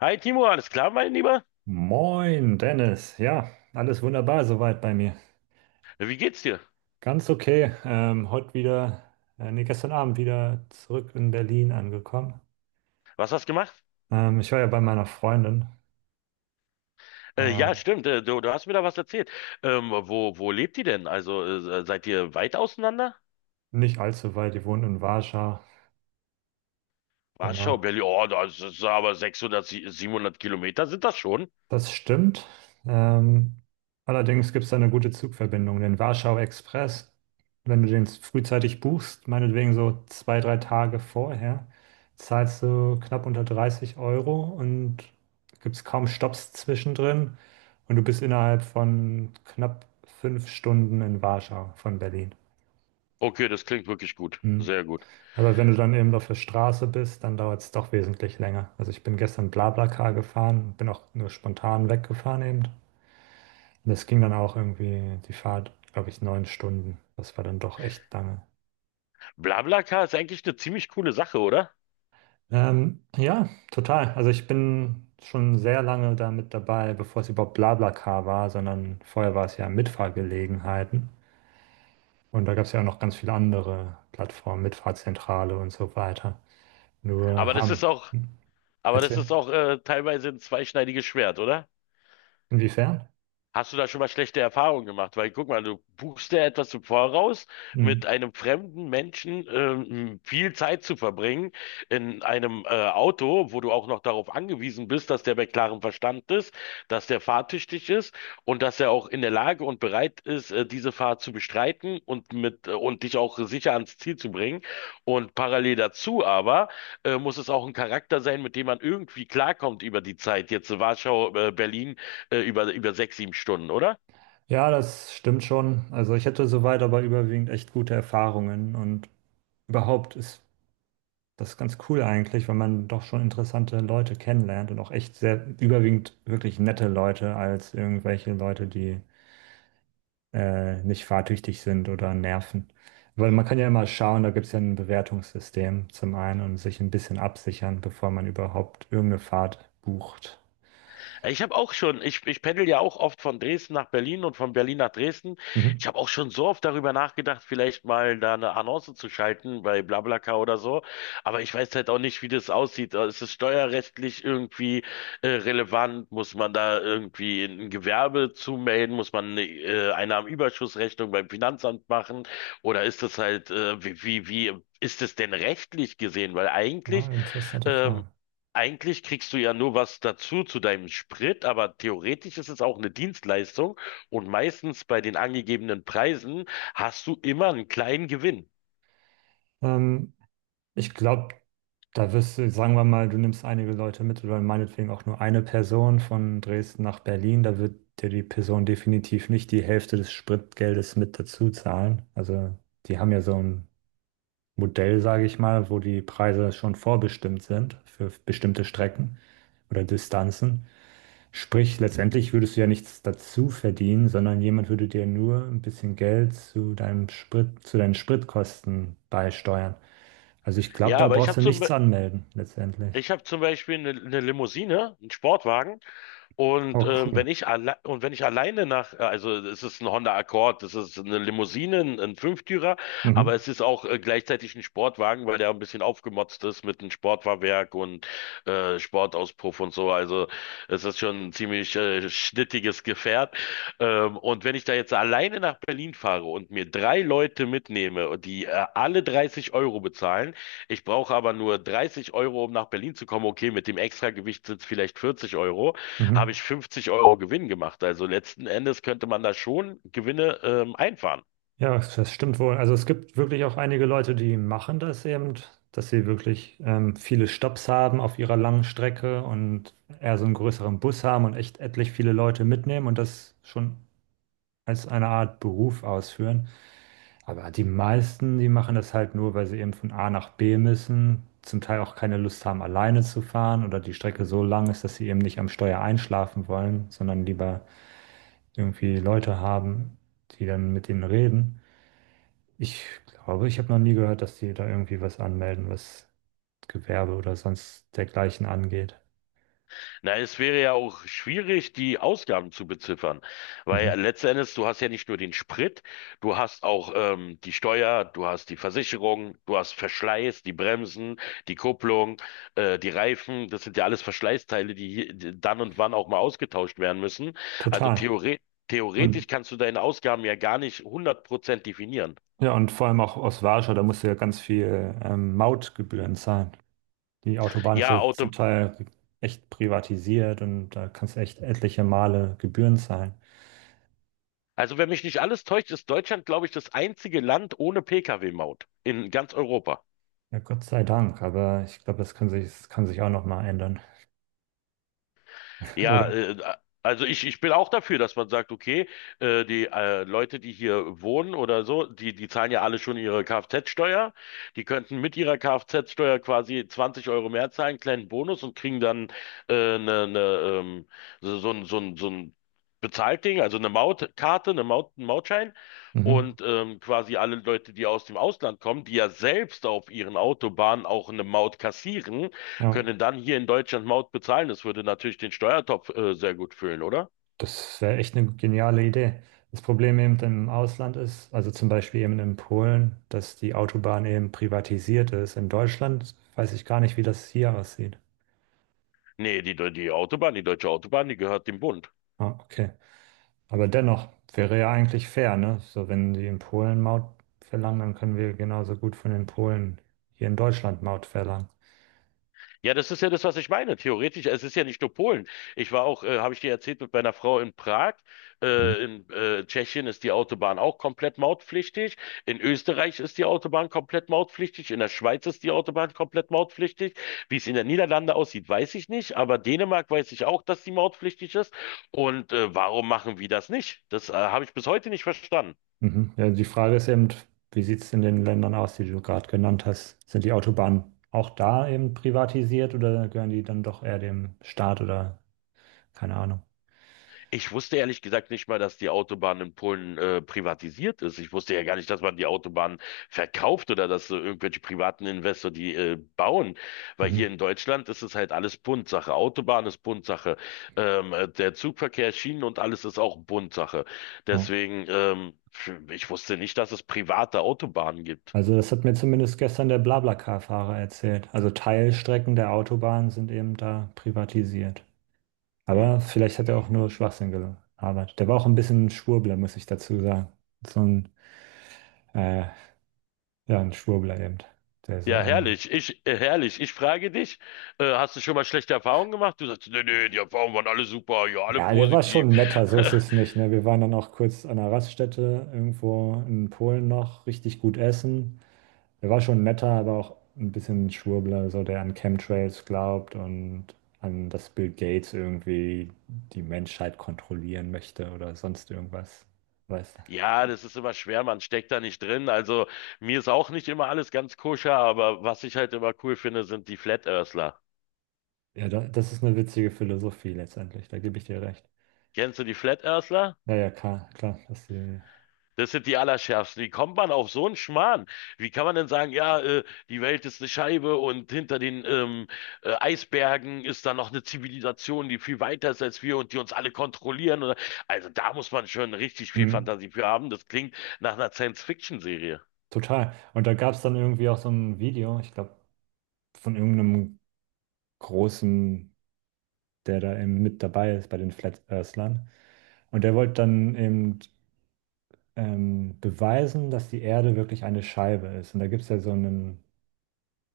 Hi Timo, alles klar, mein Lieber? Moin, Dennis. Ja, alles wunderbar soweit bei mir. Wie geht's dir? Ganz okay. Heute wieder, nee, gestern Abend wieder zurück in Berlin angekommen. Was hast du gemacht? Ich war ja bei meiner Freundin. Ja, Ähm, stimmt, du hast mir da was erzählt. Wo lebt ihr denn? Also, seid ihr weit auseinander? nicht allzu weit, die wohnt in Warschau. Warschau, Genau. Berlin, oh, das ist aber 600, 700 Kilometer sind das schon? Das stimmt. Ähm, allerdings gibt es da eine gute Zugverbindung, den Warschau Express. Wenn du den frühzeitig buchst, meinetwegen so zwei, drei Tage vorher, zahlst du knapp unter 30 € und gibt es kaum Stopps zwischendrin. Und du bist innerhalb von knapp 5 Stunden in Warschau von Berlin. Okay, das klingt wirklich gut. Hm. Sehr gut. Aber wenn du dann eben auf der Straße bist, dann dauert es doch wesentlich länger. Also ich bin gestern BlaBlaCar gefahren, bin auch nur spontan weggefahren eben. Das ging dann auch irgendwie die Fahrt, glaube ich, 9 Stunden. Das war dann doch echt lange. BlaBlaCar ist eigentlich eine ziemlich coole Sache, oder? Ja, total. Also ich bin schon sehr lange da mit dabei, bevor es überhaupt BlaBlaCar war, sondern vorher war es ja Mitfahrgelegenheiten. Und da gab es ja auch noch ganz viele andere Plattformen, Mitfahrzentrale und so weiter. Nur Aber das haben. ist auch, Hm? aber das ist Erzähl. auch teilweise ein zweischneidiges Schwert, oder? Inwiefern? Hast du da schon mal schlechte Erfahrungen gemacht? Weil guck mal, du buchst dir etwas im Voraus, Hm. mit einem fremden Menschen viel Zeit zu verbringen in einem Auto, wo du auch noch darauf angewiesen bist, dass der bei klarem Verstand ist, dass der fahrtüchtig ist und dass er auch in der Lage und bereit ist, diese Fahrt zu bestreiten und dich auch sicher ans Ziel zu bringen. Und parallel dazu aber muss es auch ein Charakter sein, mit dem man irgendwie klarkommt über die Zeit. Jetzt Warschau, Berlin, über 6, 7 Stunden, oder? Ja, das stimmt schon. Also ich hatte soweit aber überwiegend echt gute Erfahrungen und überhaupt ist das ist ganz cool eigentlich, weil man doch schon interessante Leute kennenlernt und auch echt sehr überwiegend wirklich nette Leute als irgendwelche Leute, die nicht fahrtüchtig sind oder nerven. Weil man kann ja immer schauen, da gibt es ja ein Bewertungssystem zum einen und sich ein bisschen absichern, bevor man überhaupt irgendeine Fahrt bucht. Ich habe auch schon, ich pendel ja auch oft von Dresden nach Berlin und von Berlin nach Dresden. Mhm. Ich habe auch schon so oft darüber nachgedacht, vielleicht mal da eine Annonce zu schalten bei BlaBlaCar oder so. Aber ich weiß halt auch nicht, wie das aussieht. Ist es steuerrechtlich irgendwie relevant? Muss man da irgendwie ein Gewerbe zumelden? Muss man eine Einnahmenüberschussrechnung beim Finanzamt machen? Oder ist das halt, wie ist es denn rechtlich gesehen? Weil Ja, interessante ähm, Frage. Eigentlich kriegst du ja nur was dazu zu deinem Sprit, aber theoretisch ist es auch eine Dienstleistung und meistens bei den angegebenen Preisen hast du immer einen kleinen Gewinn. Ähm, ich glaube, da wirst du, sagen wir mal, du nimmst einige Leute mit oder meinetwegen auch nur eine Person von Dresden nach Berlin, da wird dir die Person definitiv nicht die Hälfte des Spritgeldes mit dazu zahlen. Also die haben ja so einen Modell, sage ich mal, wo die Preise schon vorbestimmt sind für bestimmte Strecken oder Distanzen. Sprich, letztendlich würdest du ja nichts dazu verdienen, sondern jemand würde dir nur ein bisschen Geld zu deinem Sprit, zu deinen Spritkosten beisteuern. Also ich glaube, Ja, da aber brauchst du nichts anmelden, letztendlich. ich hab zum Beispiel eine Limousine, einen Sportwagen. Und Oh, cool. Wenn ich alleine also es ist ein Honda Accord, es ist eine Limousine, ein Fünftürer, aber Mhm. es ist auch gleichzeitig ein Sportwagen, weil der ein bisschen aufgemotzt ist mit einem Sportfahrwerk und Sportauspuff und so. Also es ist schon ein ziemlich schnittiges Gefährt. Und wenn ich da jetzt alleine nach Berlin fahre und mir drei Leute mitnehme, und die alle 30 € bezahlen. Ich brauche aber nur 30 Euro, um nach Berlin zu kommen. Okay, mit dem Extragewicht sind es vielleicht 40 €, habe Mhm. ich 50 € Gewinn gemacht. Also letzten Endes könnte man da schon Gewinne einfahren. Ja, das stimmt wohl. Also es gibt wirklich auch einige Leute, die machen das eben, dass sie wirklich viele Stopps haben auf ihrer langen Strecke und eher so einen größeren Bus haben und echt etlich viele Leute mitnehmen und das schon als eine Art Beruf ausführen. Aber die meisten, die machen das halt nur, weil sie eben von A nach B müssen, zum Teil auch keine Lust haben, alleine zu fahren oder die Strecke so lang ist, dass sie eben nicht am Steuer einschlafen wollen, sondern lieber irgendwie Leute haben, die dann mit ihnen reden. Ich glaube, ich habe noch nie gehört, dass die da irgendwie was anmelden, was Gewerbe oder sonst dergleichen angeht. Na, es wäre ja auch schwierig, die Ausgaben zu beziffern, Mhm. weil letzten Endes, du hast ja nicht nur den Sprit, du hast auch die Steuer, du hast die Versicherung, du hast Verschleiß, die Bremsen, die Kupplung, die Reifen. Das sind ja alles Verschleißteile, die dann und wann auch mal ausgetauscht werden müssen. Also Total. theoretisch. Und Theoretisch kannst du deine Ausgaben ja gar nicht 100% definieren. ja, und vor allem auch aus Warschau, da musst du ja ganz viel Mautgebühren zahlen. Die Autobahn ist Ja, ja zum Auto. Teil echt privatisiert und da kannst du echt etliche Male Gebühren zahlen. Also, wenn mich nicht alles täuscht, ist Deutschland, glaube ich, das einzige Land ohne Pkw-Maut in ganz Europa. Ja, Gott sei Dank, aber ich glaube, das kann sich auch noch mal ändern, Ja, oder? Also ich bin auch dafür, dass man sagt, okay, die Leute, die hier wohnen oder so, die zahlen ja alle schon ihre Kfz-Steuer. Die könnten mit ihrer Kfz-Steuer quasi 20 € mehr zahlen, kleinen Bonus und kriegen dann ne, ne, so ein Bezahlt Ding, also eine Mautkarte, einen Mautschein. Mhm. Und quasi alle Leute, die aus dem Ausland kommen, die ja selbst auf ihren Autobahnen auch eine Maut kassieren, Ja. können dann hier in Deutschland Maut bezahlen. Das würde natürlich den Steuertopf sehr gut füllen, oder? Das wäre echt eine geniale Idee. Das Problem eben im Ausland ist, also zum Beispiel eben in Polen, dass die Autobahn eben privatisiert ist. In Deutschland weiß ich gar nicht, wie das hier aussieht. Nee, die Autobahn, die deutsche Autobahn, die gehört dem Bund. Ah, okay. Aber dennoch wäre ja eigentlich fair, ne? So, wenn die in Polen Maut verlangen, dann können wir genauso gut von den Polen hier in Deutschland Maut verlangen. Ja, das ist ja das, was ich meine. Theoretisch, es ist ja nicht nur Polen. Ich war auch, habe ich dir erzählt, mit meiner Frau in Prag. Mhm. In Tschechien ist die Autobahn auch komplett mautpflichtig. In Österreich ist die Autobahn komplett mautpflichtig. In der Schweiz ist die Autobahn komplett mautpflichtig. Wie es in den Niederlanden aussieht, weiß ich nicht. Aber Dänemark weiß ich auch, dass die mautpflichtig ist. Und warum machen wir das nicht? Das habe ich bis heute nicht verstanden. Mhm. Ja, die Frage ist eben, wie sieht es in den Ländern aus, die du gerade genannt hast? Sind die Autobahnen auch da eben privatisiert oder gehören die dann doch eher dem Staat oder keine Ahnung. Ich wusste ehrlich gesagt nicht mal, dass die Autobahn in Polen privatisiert ist. Ich wusste ja gar nicht, dass man die Autobahn verkauft oder dass irgendwelche privaten Investoren die bauen. Weil hier Mhm. in Deutschland ist es halt alles Bundsache. Autobahn ist Bundsache. Der Zugverkehr, Schienen und alles ist auch Bundsache. Ja. Deswegen, ich wusste nicht, dass es private Autobahnen gibt. Also das hat mir zumindest gestern der BlaBlaCar-Fahrer erzählt. Also Teilstrecken der Autobahn sind eben da privatisiert. Hm. Aber vielleicht hat er auch nur Schwachsinn gearbeitet. Der war auch ein bisschen ein Schwurbler, muss ich dazu sagen. So ein, äh, ja, ein Schwurbler eben. Der so Ja, ein herrlich. Herrlich. Ich frage dich, hast du schon mal schlechte Erfahrungen gemacht? Du sagst, nee, nee, die Erfahrungen waren alle super, ja, alle ja, der war positiv. schon netter, so ist es nicht. Ne? Wir waren dann auch kurz an einer Raststätte irgendwo in Polen noch, richtig gut essen. Er war schon netter, aber auch ein bisschen Schwurbler, so der an Chemtrails glaubt und an das Bill Gates irgendwie die Menschheit kontrollieren möchte oder sonst irgendwas. Weißt Ja, das ist immer schwer, man steckt da nicht drin. Also mir ist auch nicht immer alles ganz koscher, aber was ich halt immer cool finde, sind die Flat Earthler. du? Ja, das ist eine witzige Philosophie letztendlich, da gebe ich dir recht. Kennst du die Flat Earthler? Ja, ja, klar, klar, das die, Das sind die Allerschärfsten. Wie kommt man auf so einen Schmarrn? Wie kann man denn sagen, ja, die Welt ist eine Scheibe und hinter den Eisbergen ist da noch eine Zivilisation, die viel weiter ist als wir und die uns alle kontrollieren? Oder, also da muss man schon richtig viel mhm, Fantasie für haben. Das klingt nach einer Science-Fiction-Serie. total. Und da gab es dann irgendwie auch so ein Video, ich glaube, von irgendeinem großen, der da eben mit dabei ist bei den Flat Earthlern. Und der wollte dann eben beweisen, dass die Erde wirklich eine Scheibe ist. Und da gibt es ja so einen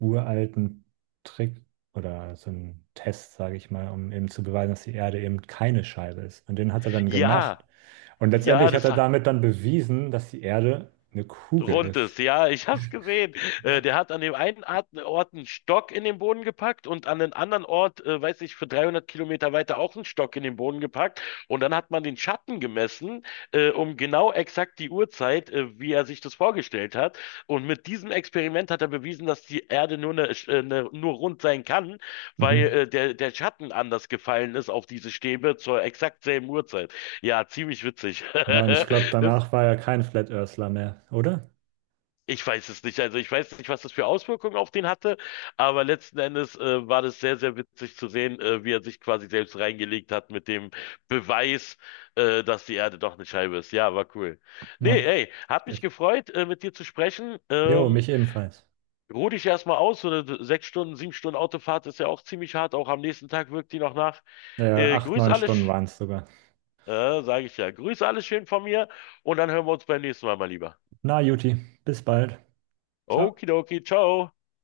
uralten Trick oder so einen Test, sage ich mal, um eben zu beweisen, dass die Erde eben keine Scheibe ist. Und den hat er dann gemacht. Ja, Und ja, letztendlich hat er damit dann bewiesen, dass die Erde eine Kugel Rundes, ist. ja, ich hab's gesehen. Der hat an dem einen Ort einen Stock in den Boden gepackt und an den anderen Ort, weiß ich, für 300 Kilometer weiter auch einen Stock in den Boden gepackt. Und dann hat man den Schatten gemessen, um genau exakt die Uhrzeit, wie er sich das vorgestellt hat. Und mit diesem Experiment hat er bewiesen, dass die Erde nur rund sein kann, weil Mhm. Der Schatten anders gefallen ist auf diese Stäbe zur exakt selben Uhrzeit. Ja, ziemlich witzig. Ja, und ich glaube, Das, danach war er kein Flat Earthler mehr, oder? Ich weiß es nicht. Also ich weiß nicht, was das für Auswirkungen auf den hatte, aber letzten Endes war das sehr, sehr witzig zu sehen, wie er sich quasi selbst reingelegt hat mit dem Beweis, dass die Erde doch eine Scheibe ist. Ja, war cool. Na, Nee, ey, hat mich echt. gefreut, mit dir zu sprechen. Jo, mich ebenfalls. Ruh dich erstmal aus. So eine 6 Stunden, 7 Stunden Autofahrt ist ja auch ziemlich hart. Auch am nächsten Tag wirkt die noch nach. Acht, Grüß neun alle, Stunden waren es sogar. Sage ich ja. Grüß alle schön von mir und dann hören wir uns beim nächsten Mal mal lieber. Na, Juti, bis bald. Ciao. Okidoki, ciao.